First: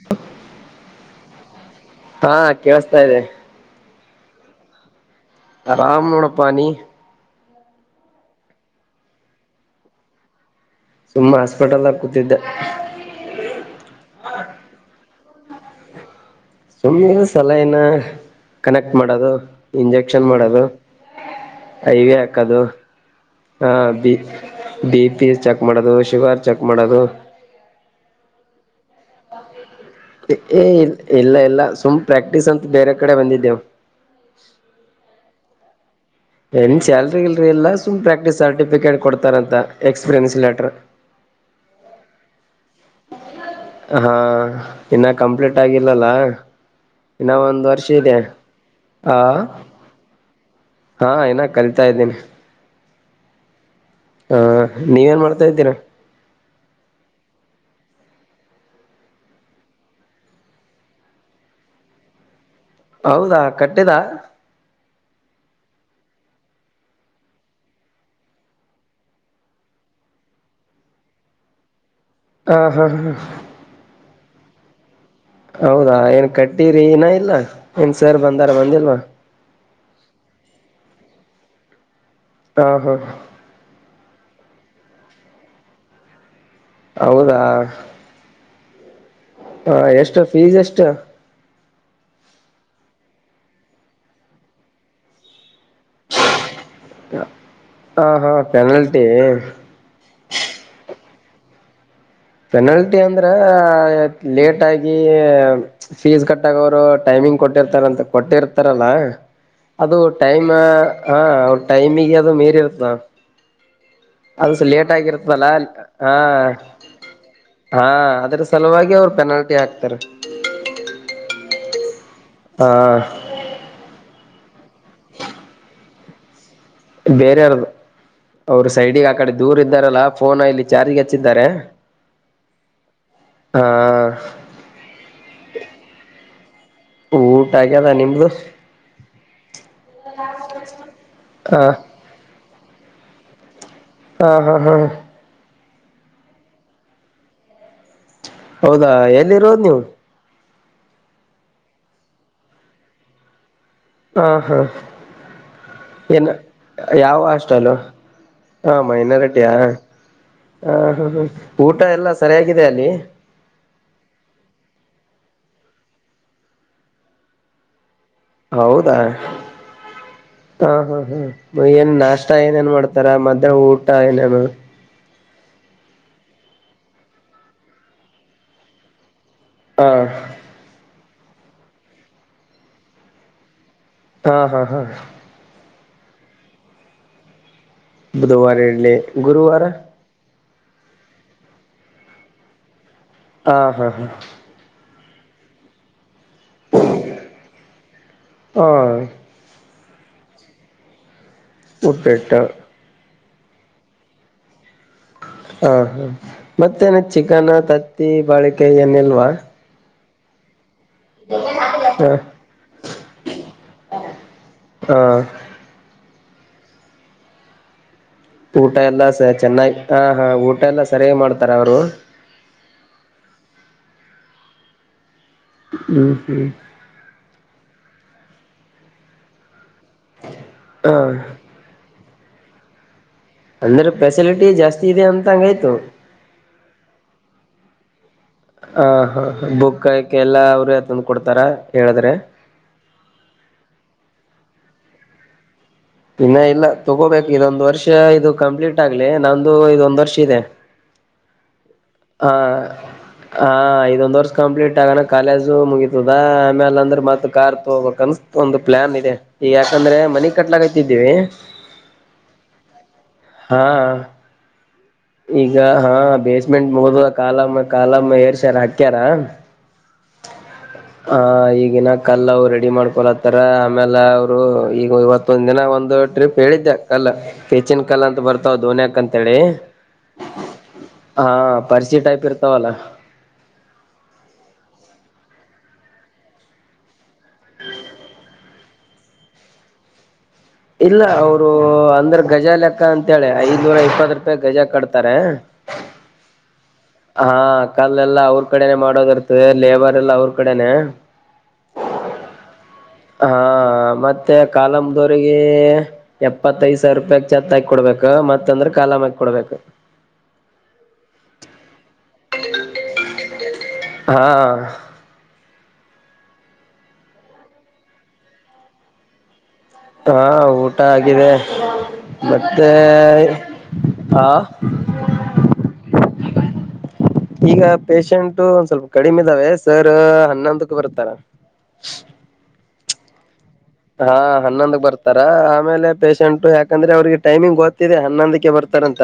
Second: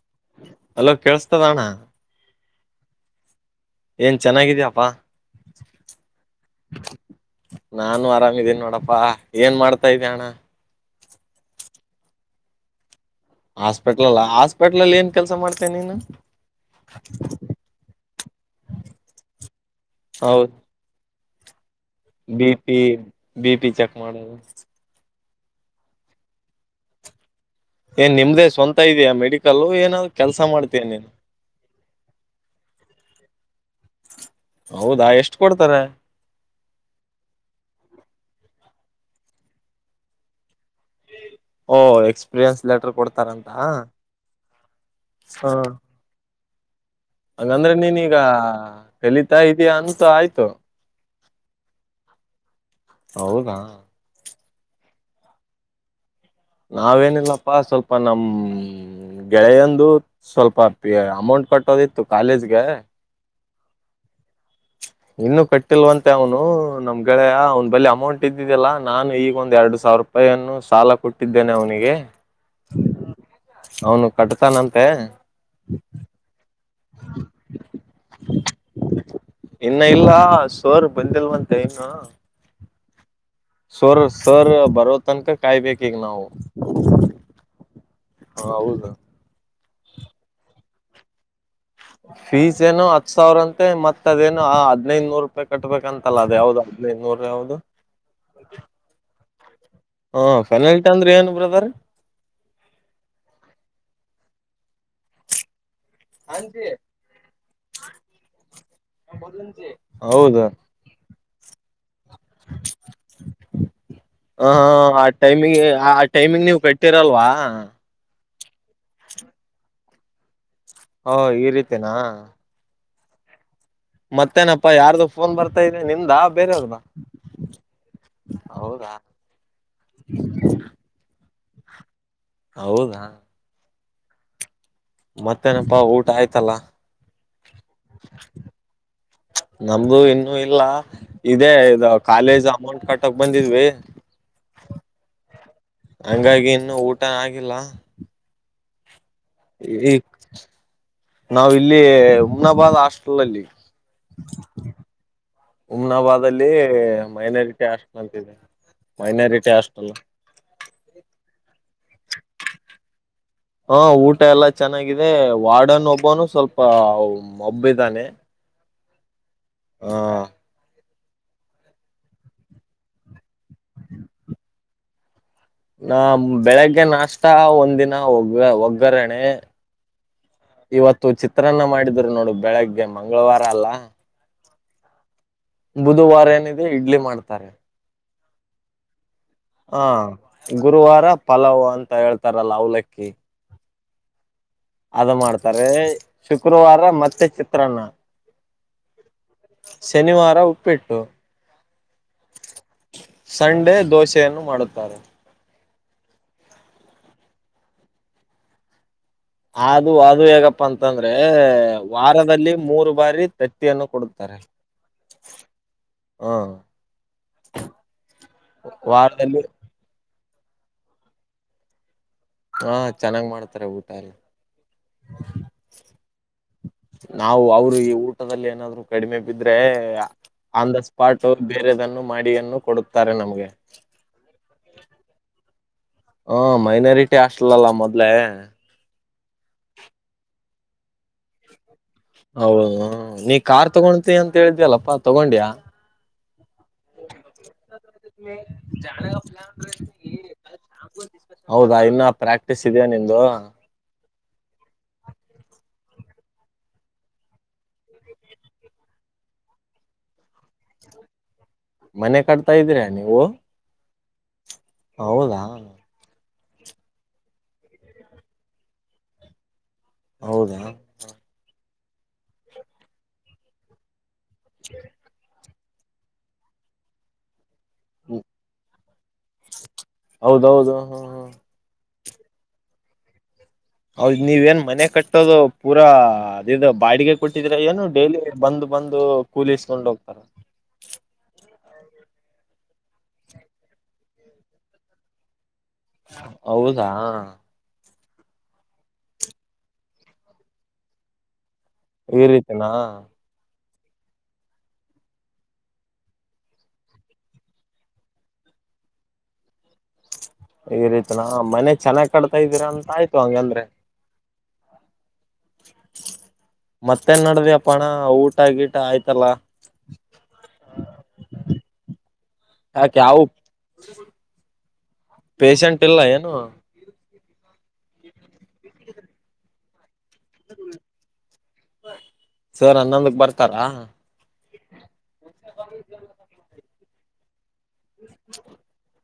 [inaudible] Hello ಕೇಳಸ್ ಮತದಾನ [unintelligible] ಹಾ ಕೇೇಳಸ್ತಾ ಇದೆ ಏನ್ ಚೆನ್ನಾಗಿದ್ಯಪ್ಪಾ ಆರಾಮ ನೋಡಪ್ಪ ನೀಿ ನಾನು ಆರಾಮಿದ್ದೀನಿ ನೋಡಪ್ಪಾ ಏನ್ ಮಾಡ್ತಾ ಇದ್ಯಣ್ಣ ಸುಮ್ಮ ಹಾಸ್ಪಿಟಲ್ ದಾಗ್ ಕೂತಿದ್ದೆ ಹಾಸ್ಪಿಟ್ಲಲ್ಲಾ ಹಾಸ್ಪಿಟಲಲ್ಲಿ ಏನ್ ಕೆಲಸ ಮಾಡ್ತೀಯಾ ನೀನು ಸುಮ್ಮ್ನೆ ಸಲೈನ ಕನೆಕ್ಟ್ ಮಾಡೋದು ಇಂಜೆಕ್ಷನ್ ಹೌದು ಮಾಡೋದು ಐ ವಿ ಬಿ ಹಾಕದು ಪಿ ಬಿ ಪಿ ಹಾ ಚೆಕ್ ಬಿ ಮಾಡೋದು ಬಿ ಪಿ ಚೆಕ್ ಮಾಡೋದು ಶುಗರ್ ಚೆಕ್ ಮಾಡೋದು ಏನ್ ನಿಮ್ದೇ ಸ್ವಂತ ಇದೆಯಾ ಮೆಡಿಕಲ್ ಏನ್ ಏ ಇಲ್ಲ ಇಲ್ಲ ಸುಮ್ ಪ್ರಾಕ್ಟೀಸ್ ಅಂತ ಬೇರೆ ಕಡೆ ಬಂದಿದ್ದೇವು ಹೌದಾ ಎಷ್ಟು ಕೊಡ್ತಾರೆ ಏನ್ ಸ್ಯಾಲ್ರಿಗೀಲ್ರಿ ಇಲ್ಲಾ ಸುಮ್ ಪ್ರಾಕ್ಟ್ ಸರ್ಟಿಫಿಕೇಟ್ ಕೊಡ್ತಾರಂತ ಎಕ್ಸ್ಪೀರಿಯನ್ಸ್ ಲೆಟರ್ ಓ ಎಕ್ಸ್ಪಿರಿಯೆನ್ಸ್ ಹಾ ಇನ್ನ ಕಂಪ್ಲೀಟ್ ಆಗಿಲ್ಲಲ್ಲ ಇನ್ನ ಒಂದ್ ಹಂಗಂದ್ರೆ ವರ್ಷ ಇದೆ ನೀನೀಗ ಆ ಕಲಿತಾ ಇದೀಯಾ ಅಂತ ಆಯ್ತು ಹಾ ಇನ್ನ ಕಲಿತಾ ಇದ್ದೀನಿ ಹೌದಾ ಹಾ ನೀವೇನ್ ಮಾಡ್ತಾ ಇದ್ದೀರಾ ನಾವೇನಿಲ್ಲಪ್ಪಾ ಸ್ವಲ್ಪ ನಮ್ ಗೆಳೆಯಂದು ಸ್ವಲ್ಪ ಅಮೌಂಟ್ ಕಟ್ಟೋದಿತ್ತು ಕಾಲೇಜ್ ಹೌದಾ ಕಟ್ಟಿದಾ ಇನ್ನು ಕಟ್ಟಿಲ್ವಂತೆ ಅವನು ನಮ್ ಗೆಳೆಯ ಅವ್ನ್ ಬಲಿ ಅಮೌಂಟ್ ಇದ್ದಿದಿಲ್ಲ ನಾನು ಈಗ ಒಂದ್ ಎರಡು ಸಾವಿರ ರೂಪಾಯನ್ನು ಸಾಲ ಕೊಟ್ಟಿದ್ದೇನೆ ಅವನಿಗೆ ಹಾ ಹಾ ಹಾ ಕಟ್ಟ್ತಾನಂತೆ ಹೌದಾ ಏನ್ ಕಟ್ಟ್ ಟ್ಟೀರೀನ ಏನ ಇಲ್ಲ ಏನ್ಸರ್ ಬಂದಾರ ಬಂದಿಲ್ವಾ ಇನ್ನ ಇಲ್ಲ ಸರ್ ಬಂದಿಲ್ವಂತೆ ಇನ್ನು ಹಾ ಹಾ ಸರ್ ಸರ್ ಬರೋತನಕ ಕಾಯ್ಬೇಕಿಗ ನಾವು ಹೌದಾ ಹಾ ಹೌದ ಹಾ ಎಷ್ಟ ಫೀಸ್ ಎಷ್ಟ ಫೀಸ್ ಏನು ಹತ್ ಸಾವಿರ ಅಂತೆ ಮತ್ ಅದೇನು ಹದ್ನೈದುನೂರು ರೂಪಾಯಿ ಕಟ್ಬೇಕಂತಲ್ಲ ಅದ ಯಾವ್ದ ಹದ್ನೈದ ನೂರ ಯಾವ್ದ ಹಾ ಹಾ ಪೆನಲ್ಟಿ ಹಾ ಫೆನಲ್ಟೀ ಅಂದ್ರೆ ಏನು ಬ್ರದರ್ ಲೇಟಾಗಿ ಫೀಸ್ ಕಟ್ಟಾಗ ಅವರು ಟೈಮಿಂಗ್ ಕೊಟ್ಟಿರ್ತಾರಂತ ಕೊಟ್ಟಿರ್ತಾರಲ್ಲ ಅದು ಹೌದು ಟೈಮ್ ಹಾ ಅವ್ ಟೈಮಿಿಗೆ ಅದು ಮೀರಿರುತ್ತ ಹ ಅದುಸ ಲೇಟ್ ಆ ಆಗಿರ್ತ್ತಲ್ಲ ಟೈಮಿಗೆ ಆ ಹ ಟೈಮಿಂಗ್ ನೀವು ಕಟ್ಟಿರಲ್ವಾ ಹಾ ಅದ್ರ ಸಲುವಾಗಿ ಅವ್ರು ಪೆನಾಲ್ಟಿ ಆಕ್ತಾರೆ ಹಾ ಈ ರೀತನಾ ಹಾ ಮತ್ತೇನಪ್ಪಾ ಯಾರ್ದು ಫೋನ್ ಬರ್ತಾ ಇದೆ ನಿಂದ ಬೇರೆಯಾರ್ದು ಅವ್ರು ಹೌದಾ ಸೈಡಿಗೆ ಆಕಡೆ ದೂರ ಇದ್ದಾರಲ್ಲಾ ಫೋನ ಇಲ್ಲಿ ಚಾರ್ಿಗೆ ಹಚ್ಚ ಇದಾರೆ ಹೌದಾ ಹ ಮತ್ತೇನಪ್ಪಾ ಊಟ ಆಯ್ತಲ್ಲ ಊಟ ಆಗದ ನಿಮದು ನಮ್ದು ಇನ್ನುೂ ಇಲ್ಲ ಇದೇ ಹ ಇದು ಹಾ ಕಾಲೇಜ್ ಅಮೌಂಟ್ ಕಟ್ಟಕಕ್ ಬಂದಿದ್ವಿ ಹಾ ಹಾ ಹಾ ಹಂಗಾಗಿ ಇನ್ನುೂ ಊಟ ಆಗಿಲ್ಲ ಹೌದಾ ಎ ಎ ನಾವವು ಇಲ್ಲಿ ಉಮ್ನಾಬಾದ್ ಹಾಸ್ಟೆಲ್ ಅಲ್ಲಿ ಹ ಹಾ ಉಮ್ನಾಬಾದ್ ಏನ ಅಲ್ಲಿ ಯಾವ ಅಷ್ಟ ಮೈನಾರಿಟಿ ಅಲ್ಲ ಹಾಸ್ಟೆಲ್ ಅಂತಿದೆ ಹ ಮೈನಾರಿಟಿಯಾ ಮೈನಾರಿಟಿ ಹ ಹಾಸ್ಟೆಲ್ ಹ ಹ ಊಟ ಎಲ್ಲ ಸರಿಯಾಗಿದೆ ಅಲ್ಲಿ ಆದ್ರೆ ವಾಡನ್ ಒಬ್ಬನು ಸ್ವಲ್ಪ ಮಬ್ಬಿದ್ದಾನೆ ಹೌದಾ ಹಾ ಹಾ ಹ ಹ್ಮ್ ಏನ್ ನಾಷ್ಟ ಏನೇಏನ್ ಮಾಡ್ತಾರ ಮದ ಊಟ ಏನೇನು ನ ಬೆಳಿಗ್ಗೆ ನಾಷ್ಟತ ಒಂದಿನ ಒಗ್ ಒಗ್ಗರಣಣೆ ಹಾ ಚಿತ್ರನ್ನ ಮಾಡಿದ್ರು ನೋಡು ಬೆಳಗ್ಗೆ ಮಂಗಳವಾರ ಅಲ್ಲಾ ಹಾ ಹಾ ಹಾ ಬುಧವಾರ ಏನಿದೆ ಇಡ್ಲಿ ಮಾಡ್ತಾರೆ ಬುಧವಾರಲ್ಲ ಗುರುವಾರ ಹ ಗುರುವಾರ ಪಲಾವ್ ಅಂತ ಹೇಳ್ತಾರಲ್ಲ ಅವಲಕ್ಕಿ ಹಾ ಹಾ ಹಾ ಅದ ಮಾಡ್ತಾರೆ ಶುಕ್ರವಾರ ಮತ್ತೆ ಚಿತ್ರಾನ್ನ ಹಾ ಶನಿವಾರ ಉಪ್ಪಿಟ್ಟು ಉಪ್ಪೆಟ್ಟ ಸಂಡೆ ದೋಸೆಯನ್ನು ಮಾಡುತ್ತಾರೆ ಹಾ ಹಾ ಮತ್ತೆ ನ ಚಿಕನ್ ತತ್ತಿ ಬಾಳೆಿಕಾಯಿ ಏನೆಲ್ಲಾ [inaudible] [inaudible] ಅಂತಂದ್ರೆ ಹ ವಾರದಲ್ಲಿ ಮೂರು. ಬಾರಿತ [inaudible] ತ್ತಿಯನ್ನು ಕೊಡುತ್ತಾರೆ. ಹಾ ಹ. ಊಟ ಎಲ್ಲಾ ಸ ವಾರದಲ್ಲಿ ಚೆನ್ನಾಗಿ ಹ. ಹ ಊಟ ಎಲ್ಲಾ ಸರಿಯಾಗ್ ಮಾಡ್ತಾರ ಅವರು. ಹಾ ಚೆನ್ನಾಗ್ ಮಾಡ್ತಾರೆ ಊಟ ಎಲ್ಲ. ಹ್ಮ ಹ್ಮ. ನಾವು ಅವ್ರು ಈ ಊಟದಲ್ಲಿ ಏನಾದ್ರು ಕಡಿಮೆ ಬಿದ್ರೆ. ಆನ್ ದ ಹ ಸ್ಪಾಟು ಬೇರೆದನ್ನು. ಮಾಡಿಯನ್ನು ಕೊಡುತ್. ಅಂದ್ರೆ ಫೆಸಿಲಿಟಿ ಜಾಸ್ತಿ ಇದೆ ಅಂತ ಹಂಗೈತ. ತು. ಹ ಮೈನಾರಿಟಿ ಹಾಸ್ಟಲ್ ಅಲ್ಲ ಮೊದ್ಲೆೇ. ಹ. ಹ ಬುಕ್ ಗೀಕ್ ಎಲ್ಲ ಅವ್ರೇ ತಂದ ಕೊಡ್ತಾರ. ಹೇಳಿದ್ರೆ ಹೌದು ನೀ ಕಾರ್ ತಗೊಂತೀ ಅಂತ. ಅಂತ ಹೇಳಿದ್ಯಲ್ಲಪ್ಪಾ ತಗೊಂಡ್ಯಾ. ಇನ್ನ ಇಲ್ಲ ತಗೋಬೇಕ ಇದೊಂದ್ ವರ್ಷ ಇದು ಕಂಪ್ಲೀಟ್ ಆಗ್ಲಿ ನಂದು ಇದೊಂದ್ ವರ್ಷ ಇದೆ. ಹೌದಾ ಇನ್ನ ಹ ಪ್ರಾಕ್ಟೀಸ್ ಇದೆಯಾ ನಿಂದು ಹ ಇದೊಂದ್ ವರ್ಷ ಕಂಪ್ಲೀಟ್ ಆಗಣ ಕಾಲೇಜು ಮುಗಿ. ತದಾ ಆಮ್ಯಾಲ ಅಂದ್ರೆ ಮತ್ತ ಕಾರ್ ತಗೊಬೇಕ್ ಅನ್ ಒಂದು ಪ್ಲಾನ್ ಇದೆ ಈಗ ಯಾಕಂದ್ರೆ ಮನಿ ಕಟ್ಲಾಗತಿದ್ದೀವಿ. ಮನೆ ಕಡ್ತಾ ಇದೀರಾ ನೀವು. ಹಾ. ಈಗ ಹೌದಾ ಹಾ ಬೇಸ್. ಮೆಂಟ್ ಮುಗದದ ಕಾಲಮ್ಮ ಕಾಲಮ್ಮ ಏರ್ ಸಾರ ಹಾಕ್ಯಾರ. ಹೌದಾ ಹ ಈಗಿನ. ಕಲ್ಲ ಅವು ರೆಡಿ ಮಾಡ್ಕೊಲತ್ತಾರ ಆಮೇಲೆ ಅವ. ರು ಈಗ ಇವತ್ತೊಂ. ದಿನ ಒಂದು ಟ್ರಿಪ್ ಹೇಳಿದ್ಯಾ ಕಲ್ಲ. ಹೆಚ್ಚಿನ್ ಕಲ್ ಅಂತ ಬರ್ತಾವ ದೋನ್ಯಾಕ್ ಅಂತೇಳಿ. ಹೌದೌದು ಹ್ಮ ಹ. ಕರ್ಸಿ ಟೈಪ್ ಇರ್ತಾವಲ್ಲ ಹೌದ್ ನೀವ ಏನ್ ಮನೆ ಕಟ್ಟೋದು ಪೂರಾ ಅದದು ಬಾಡಿಗೆ ಕೊಟ್ಟಿದ್ರ ಏನು ಡೈಲಿ ಬಂದ್ ಬಂದು ಕೂಲಸ್ಕೊಂಡ್ ಹೋಗ್ತಾರ ಇಲ್ಲ ಅವರು ಅಂದ್ರೆ ಗಜ ಲೆಕ್ಕ ಅಂತ ಹೇಳೇಳಿ ಐದ್ನೂರ ಇಪ್ಪತ್ ರೂಪಾಯಿ ಗಜ ಕಟ್ತಾರೆ ಹೌ ಹೌದಾ ಲ್ಲೆಲ್ಲಾ ಅವ್ರ ಕಡೆನೆ ಮಾಡೋದಿ ಇರ್ತ ಲೇಬರ್ ಎಲ್ಲ ಅವ್ರ ಕಡೆನೆೇ ಈ ರೀತನಾ ಹ ಮತ್ತೆ ಕಾಲಮ್ದವರಿಗೆ ಎಪ್ಪತ್ತೈದ್ ಸಾವಿರ ರೂಪಾಯಕ್ ಛತ್ತ ಹಾಕಿ ಕೊಡ್ಬೇಕ ಮತ್ತ ಅಂದ್ರೆ ಕಾಲಂ ಹಾಕ ಕೊಡ್ಬೇಕು ಈ ರೀತನಾ ಮನೆ ಚೆನ್ನಾಗ್ ಕಡ್ತಾ ಇದೀರಾ ಅಂತ ಆಯ್ತು ಹಂಗ ಅಂದ್ರೆ ಹಾ ಮತ್ತೇನ್ ನಡ್ದಪ್ಪಣ ಊಟ ಆಗಿಟ್ಟ ಆಯ್ತಲ್ಲ ಹಾ ಊಟ ಆಗಿದೆ ಮತ್ತೆ ಯಾಕೆ ಯಾವ ಹ ಪೇಶಂಟ್ ಇಲ್ಲ ಏನು ಈಗ ಪಷೆಂಟ್ ಒಂದ್ ಸ್ವಲ್ಪ ಕಡಿಮೆ ಇದಾವೆ ಸರ್ ಹನ್ನೊಂದಕ್ಕ ಬರ್ತಾರ ಬರ್ತ ಇತಾರ ಹನ್ನೊಂದ ಬರ್ತಾರ ಆಮೇಲೆ ಪೇಷೆಂಟ್ ಯಾಕಂದ್ರೆ ಅವ್ರಿಗೆ ಟಮಂಗ್ ಗತ್ತ ಹನ್ನೊಂದಕ್ಕೆ ಬರ್ತಾರಂತ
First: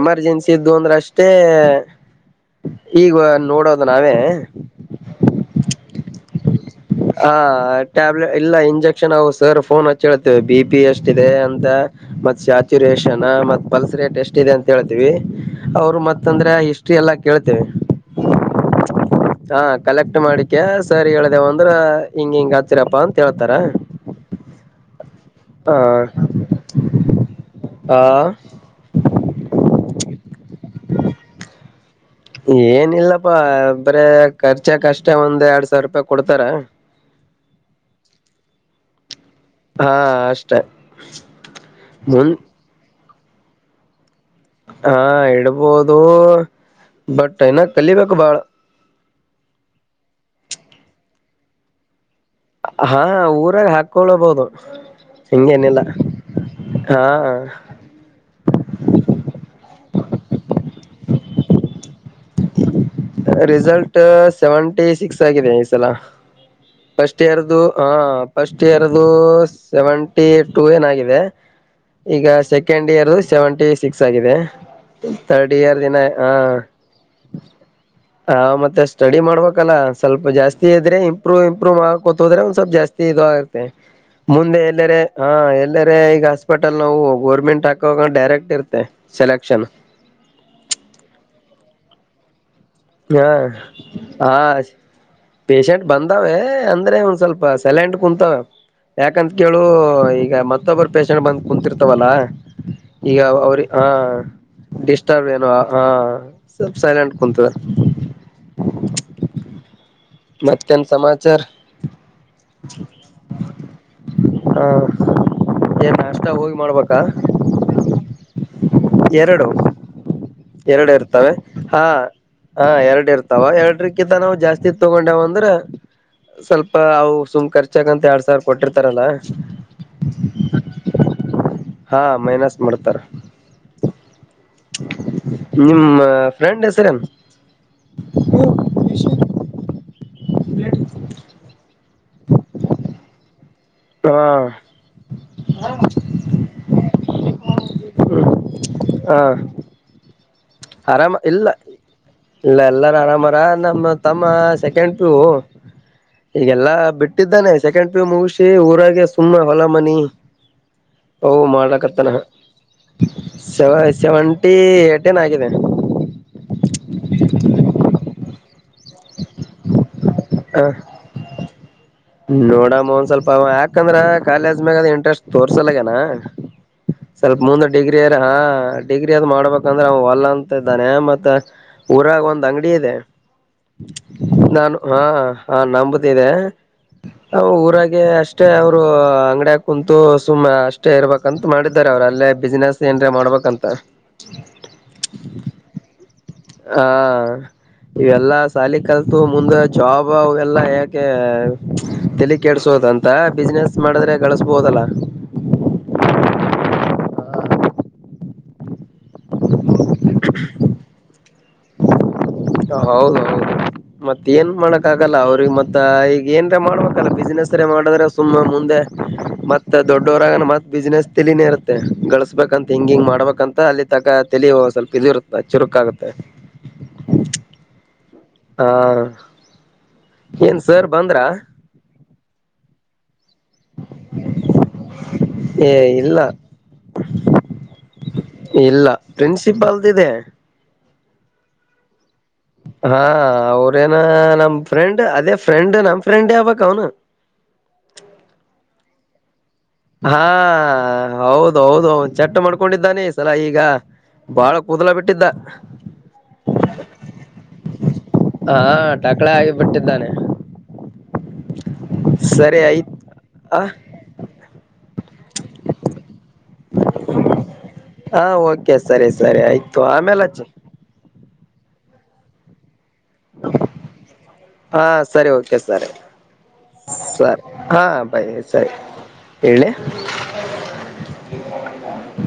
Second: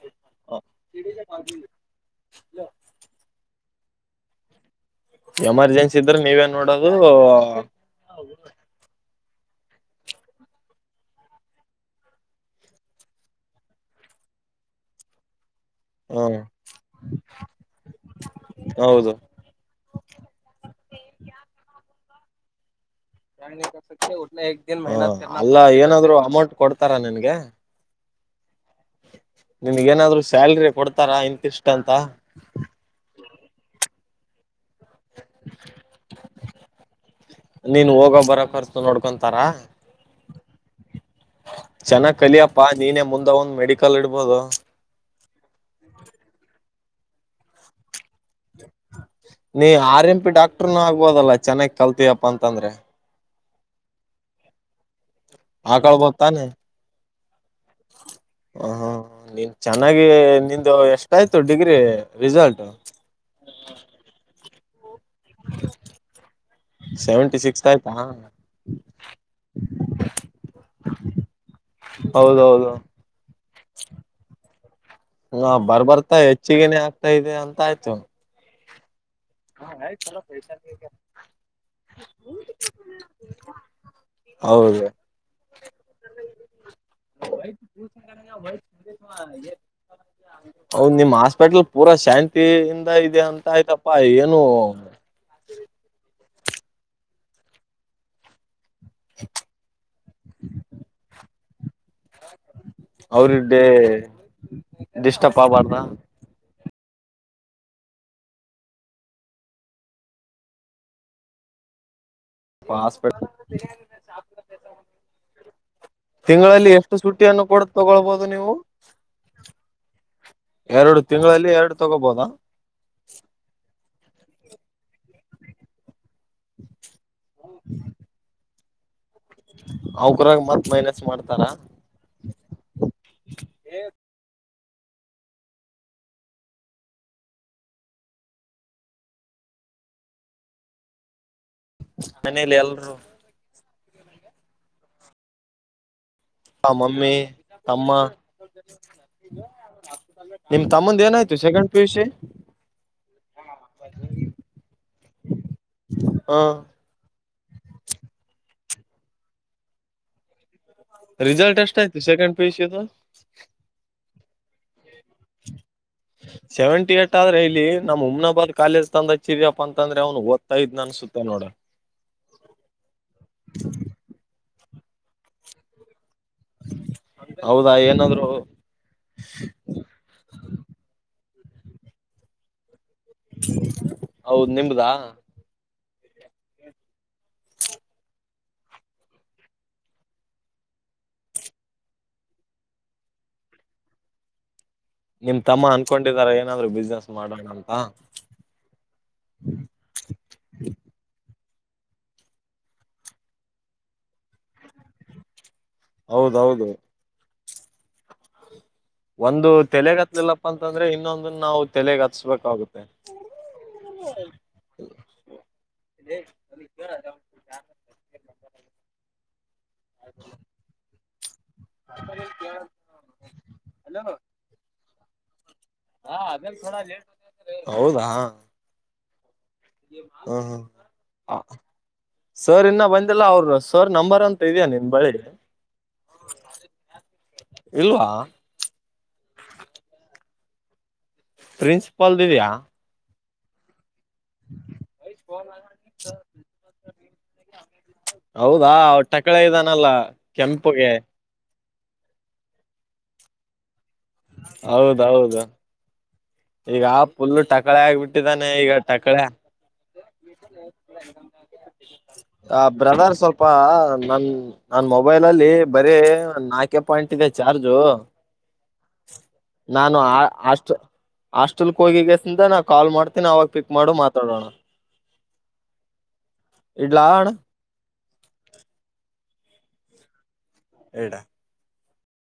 ಎಮರ್ಜೆನ್ಸಿ ಇದ್ದು ಅಂದ್ರೆ ಅಷ್ಟೇ ಈಗ ನೋಡೋ ನಾವೇ ಎಮರ್ಜೆನ್ಸಿ ಇದ್ರೆ ನೀವೇನ್ ನೋಡೋದು ನಾವು ಸರ್ ಫೋನ್ ಹಚ್ಚ ಹೇಳ್ತೇವಿ ಬಿ ಪಿ ಎಷ್ಟ ಇಿದೆ ಅಂತ ಮತ್ ಸ್ಯಾಚುರೇಷನ್ ಮತ್ ಪಲ್ಸ್ ರೇಟ್ ಎಷ್ಟ ಇದೆ ಅಂತ ಹೇಳ್ತವಿ ಅವರು ಹ್ಮ ಮತ್ತಂದ್ರೆ ಹಿಸ್ಟ್ರಿ ಎಲ್ಲಾ ಕೇಳ್ತೇವಿ ಹೌದು ಹ ಕಲೆಕ್ಟ್ ಮಾಡಿಕ ಸರಿ ಹೇಳ್ದೇವ ಅಂದ್ರ ಹಂಗ ಹಂಗ ರಪ್ಪ ಅಂತ ಹೇಳ್ತಾರೆ ಅಲ್ಲ ಏನಾದ್ರು ಅಮೌಂಟ್ ಕೊಡ್ತಾರ ನನ್ಗೆ ಹಾ ನಿನ್ಗ ಏನಾದ್ರು ಸ್ಯಾಲ್ರಿ ಕೊಡ್ತಾರಾ ಇಂತಿಷ್ಟ ಅಂತ ಏನಿಲ್ಲಪ್ಪಾ ಅ ಬ್ರ ಖರ್ಚ ಹೆಚ್ಚಾಕ್ಷ್ಟ ಒಂದ್ ಎರಡ್ ಸಾವಿರ ರೂಪಾಯಿ ಕೊಡ್ತಾರ ನಡ್ ಹಾ ಅಷ್ಟೆ ಚೆನ್ನಾಗ್ ಮುಂದ್ ಕಲಿಯಪ್ಪಾ ನೀನ ಮುಂದೆ ಮೆಡಿಕಲ್ ಇಡ್ಬೋದು ಹಾ ಇಡ್ಬೋದು ಬಟ್ ಏನ ಕಲಿಬೇಕು ಬಾಳ ನೀ ಆರ್ ಎಂ ಪಿ ಡಾಕ್ ಆಗ್ಬೋದಲ್ಲ ಚನ್ನಾಗಿ ಕಲ್ತೀ ಹಾ ಹಾಕೊಳ್ಳಬಹುದು ಹಿಂಗಗೆನಿಲ್ಲ ಹಾಕಳ್ಬೋದ ತಾನೆ ಹಾ ಹ ಹ ಹ ನಿನ್ ಚೆನ್ನಾಗಿ ನಿ್ದ ಎಷ್ಟಾಯ್ತು degree result result seventy six ಆಗಿದೆ ಈ ಸಲ ಫಸ್ಟ್ ಸೆವೆಂಟಿ ಇಯರ್ ಸಿಕ್ಸ್ ಹ ಆಯ್ತಾ ಫಸ್ಟ್ ಇಯರ್ದು ಸೆವೆಂಟಿ ಟ ಏನಾಗಿದೆ ಈಗ ಹೌದೌದು ಸೆಕೆಂಡ್ ಇಯರ್ ಸೆವೆಂಟಿ ಸಿಕ್ಸ್ ಆಗಿದೆ ರ್ಡ್ ಹ ಇಯರ್ ಬರ್ಬರ್ತಾ ಹೆಚ್ಚಿಗೆನೆ ಆಗ್ತಾ ಇದೆ ಅಂತ ಆಯ್ತು ಹಾ ಮತ್ತೆ ಸ್ಟಡಿ ಮಾಡ್ಬೇಕಲ್ಲ ಸ್ವಲ್ಪ ಜಾಸ್ತಿ ಇದ್ರೆ ಇಂಪ್ರೂವ್ ಇಂಪ್ರೂವ್ ಮಾಡಕೊತೋದ್ರೆ ಒಂದ್ ಸ್ವಲ್ಪ ಜಾಸ್ತಿ ಇದ ಆತ್ತೆ ಮುಂದೆ ಹೌದು ಎಲ್ಲರೆ ಹಾ ಎಲ್ಲರೆ ಈಗ ಹಾಸ್ಪಿಟಲ್ ನಾವು ಗೋರ್ಮೆಂಟ್ ಹಾಕ ಡೈರೆಕ್ಟ್ ಇರುತ್ತೆ ಸೆಲೆಕ್ಷನ್ ಪೂರ ಶಾಂತಿ ಇದೆ ಅಂತ ಆಯ್ತಪ್ಪ ಹಾ ಪಷಂಟ್ ಬಂದ ಕುಂತಾವ ಅಂದ್ರೆ ಒಂದ್ ಸ್ವಲ್ಪ ಸೆಲೆಂಡ್ ಕುಂತಾವ ಯಾಕಂತ ಕೇಳು ಈಗ ಮತ್ತೊಬ್ಬರು ಪೇಶಷಂಟ್ ಬಂದ ಕುಂದುತ್ ಲ್ಲ ಈಗ ಅವ್ರ ಅವ್ರಿಗೆ ಹ ಡಿಸ್ಟರ್ಬ್ ಏನು ಹ ಸಬ್ ಸೈಲೆಂಟ್ ಕಂತವೆ ಮತ್ತೇನ್ ಸಮಾಚಾರ ಹ ಏನ್ ನಾಷ್ಟ ಹೋಗಿ ತಿಂಗಳಲ್ಲಿ ಎಷ್ಟು ಮಾಡ್ಬೇಕಾ ಸುಟ್ಟಿಯನ್ನು ಕೂಡ ತಗೊಳ್ಬೋದು ನೀವು ಎರಡು ಎರಡು ಇರ್ತವೆ ತಿಂಗಳಲ್ಲಿ ಎರಡು ಹಾ ತಗೋಬೋದಾ ಹ ಎರಡು ಇರ್ತಾವ ಎರಡ್ರ ಿ ನಾವು ಜಾಸ್ತಿ ತಗೊಂಡಾವ ಅಂದ್ರ ಸ್ವಲ್ಪ ಾವು ಸುಮ್ಖರ್ಚಕ ಅಂತ ಎರಡ್ ಸರ್ ಕೊಟ್ಟಿರ್ತಾರಲ್ಲಾ ಅವಗ್ರಾಗ ಮತ್ ಮೈನಸ್ ಮಾಡ್ತಾರ ಹಾ ಮೈನಸ್ ಮಾಡ್ತಾರ ನಿಮ್ಮ ಫ್ರೆಂಡ್ ಹೆಸರ ಮನೇಲಿ ಎಲ್ರು ಹಾ ಆ ಮಮ್ಮಿ ಅಮ್ಮ ಹ ಆರಾಮ ಇಲ್ಲ ಇಲ್ಲ ಎಲ್ಲಾರ ಆರಾಮರ ನಮ್ಮ ತಮ್ಮ ಸೆಕೆಂಡ್ ಪ್ಯೂ ಹ ಈಗೆಲ್ಲಾ ಬಿಟ್ಟಿದ್ದಾನೆ ಸೆಕೆಂಡ್ ಪ್ಯು ಮುಗಿಸಿ ಊ ಅ್ರಾಗ ಸುಮ್ಮನೆ ಹೊಲ ಮನಿ ರಿಸಲ್ಟ್ ಎಷ್ಟ ಆಯ್ತು ಮಾಡ್ಲಕತ್ತಾನ ಸೆಕೆಂಡ್ ಪಿ ಯು ಸಿ ದು ಸವಾಯ ಸೆವೆಂಟಿ ಏಟ ಏನ್ ಆಗಿದೆ ಸೆವೆಂಟಿ ಏಟ್ ಆದ್ರೆ ಇಲ್ಲಿ ನಮ್ಮ್ ಉಮ್ನಾಬಾರ್ ಕಾಲೇಜ ತಂದಚಿದಿವಪ್ಪ ಅಂತಂದ್ರ ಅವ್ನು ಓದ್ತಾ ಹ ಇದ್ನ ಅನ್ಸುತ್ತ ನೋಡ ನೋಡಮ್ಮ ಒಂದ್ ಸ್ವಲ್ಪ ಯಾಕಂದ್ರ ಕಾಲೇ ಜ್ಮಾಗದು ಇಂಟ್ರೆಸ್ಟ್ ತೋರ್ಸಲಾಗ್ಯಾನ ಸ್ವಲ್ಪ ಮುಂದ ಹೌದಾ ಡಿಗ್ರಿ ಅರ ಏನಾದ್ರು ಹಾ ಡಿಗ್ರಿ ಅದ್ ಮಾಡ್ಬೇಕಂದ್ರೆ ಅವ ಒಲ್ಲ ಅಂತ ಇದ್ದಾನೆ ಮತ್ತ ಊರಾಗ ಒಂದ್ ಅಂಗಡಿ ಇದೆ ಹೌದ್ ನಾನು ನಿಮ್ದಾ ಹಾ ಹಾ ನಂಬ ದೆ ಅ ಊರಾಗೇ ಅಷ್ ಅಷ್ಟೇ ಅವ್ರು ಅಂಗಡಿಯ ಕುಂತು ಸುಮ್ಮ್ ಅಷ್ಟೇ ಇರ್ಬೇಕಂತ ಮಾಡಿದ್ದಾರೆ ಅವ್ರ ಅಲ್ಲೇ ಬಿಸ್ನೆಸ್ ಏನ್ರೆ ಮಾಡ್ಬೇಕಂತ ನಿಮ್ ತಮ್ಮ ಅನ್ಕೊಂಡಿದ್ದಾರ ಏ ಹಾ ಇವೆಲ್ಲಾ ಸಾಲಿಗೆ ಕಲ್ತು ಮುಂದೆ ಜಾಬ್ ಅವ ಎಲ್ಲಾ ಯಾಕೆ ತಲಿ ಕೆಡ್ಸೋದ ಅಂತ ಬಿಸ್ನೆಸ್ ಮಾಡಿದ್ರೆ ಗಳಸ್ಬೋದಲ್ಲ ಹೌದೌದು ಒಂದು ತಲೆಗತ್ಲಿಲ್ಲಪ್ಪಾ ಅಂತಂದ್ರೆ ಇನ್ನೊಂ ಅದನ್ನ ನಾವು ತಲೆಗತ್ಸ್ಬೇಕು ಹೌದ ಹೌದು ಮತ್ತ ಏನ್ ಮಾಡಕ್ ಆಗಲ್ಲ ಅವ್ರಿಗೆ ಮತ್ತ ಈಗ ಏನ್ರ ಮಾಡ್ಬೇಕಲ್ಲ ಬಿಸ್ನೆೆಸ್ರೆ ಮಾಡಿದ್ರೆ ಸುಮ್ಮ ಮುಂದೆ ಮತ್ ದೊಡ್ಡವರಾಗನ ಮತ್ತ ಬಿಸ್ನೆಸ್ ತಲಿನೇ ಇರುತ್ತೆ ಗಳಸ್ಬೇಕಂತ ಹಿಂಗ್ ಹಿಂಗ್ ಮಾಡಬೇಕ ಅಂತ ಅಲ್ಲಿ ತನಕ ತಲಿ ಒಂದ್ ಸ್ವಲ್ಪ [unintelligible] ಹಾ ಅದ ಥೋಡಾ ಲೇಟ್ ಹೌದಾ ಹ ಹಾ ಏನ್ ಸರ್ ಬಂದ್ರ ಹ ಸರ್ ಇನ್ನ ಬಂದ್ ಲ್ಲ ಅವ್ರ ಸರ್ ನಂಬರ್ ಅಂತ ಇದ್ಯಾ ನಿನ್ ಬಳಿ ಏ ಇಲ್ಲ ಇಲ್ವಾ ಇಲ್ಲ ಪ್ರಿನ್ಸಿಪಾಲ್ದಿದೆ ಪ್ರಿನ್ಸಿ ಪ್ಪಲ್ದಿದೆಯಾ ಅವ್ರೇ ನ ನಮ್ ಫ್ರೆಂಡ್ ಅದೇ ಫ್ರೆಂಡ್ ನಮ್ ಫ್ರೆಂಡ್ ಯಾಗ್ಬೇಕ್ ಅವನು ಟಕ್ಕಳ್ಯಾ ಇದ ಹಾ ಹೌದು ಹೌ ಹೌದು ಚಟ್ ಮಾಡ್ಕೊಂಡಿದ್ದಾನೆ ಸಲ ಈಗ ಬಾಳ ಕೂದ್ಲ ಬಿಟ್ಟಿದ್ದ ಹೌದೌದು ಈಗ ಆ ಪುಲ್ಲ ಟಕಳೆ ಆಗ್ಬಿಟ್ಟಿದ್ದಾನೆ ಹಾ ಈಗ ಟಕಳೆ ಟಕಳ ಆಗಿಬಿಟ್ಟಿದ್ದಾನೆ. ಸರಿ ಆ ಆಯ್ತು ಬ್ರದರ್ ಸ್ವಲ್ಪ ಹ ನನ್ ನನ್ ಮೊಬೈಲ್ ಅಲ್ಲಿ ಬರೀ ನಾಲ್ಕೆ ಪಾಯಿಂಟ್ ಇದೆ ಚಾರ್ಜು ಹಾ ಓಕೆ ಸರಿ ಸರಿ ಆಯ್ತು ನಾನು ಆ ಆಮೇಲೆ ಹಚ್ಚಿ ಅಷ್ಟು ಹಾಸ್ಟೆಲ್ ಹೋಗಿಗೇಸಂದ ನ ಹಾ ಸರಿ ಓಕೆ ಸರಿ ಇಡ್ಲಾ ಅಣ್ಣ ಸರಿ ಹಾ ಬೈ ಸರಿ ಏಳಿ ಎಡ ಹ [inaudible]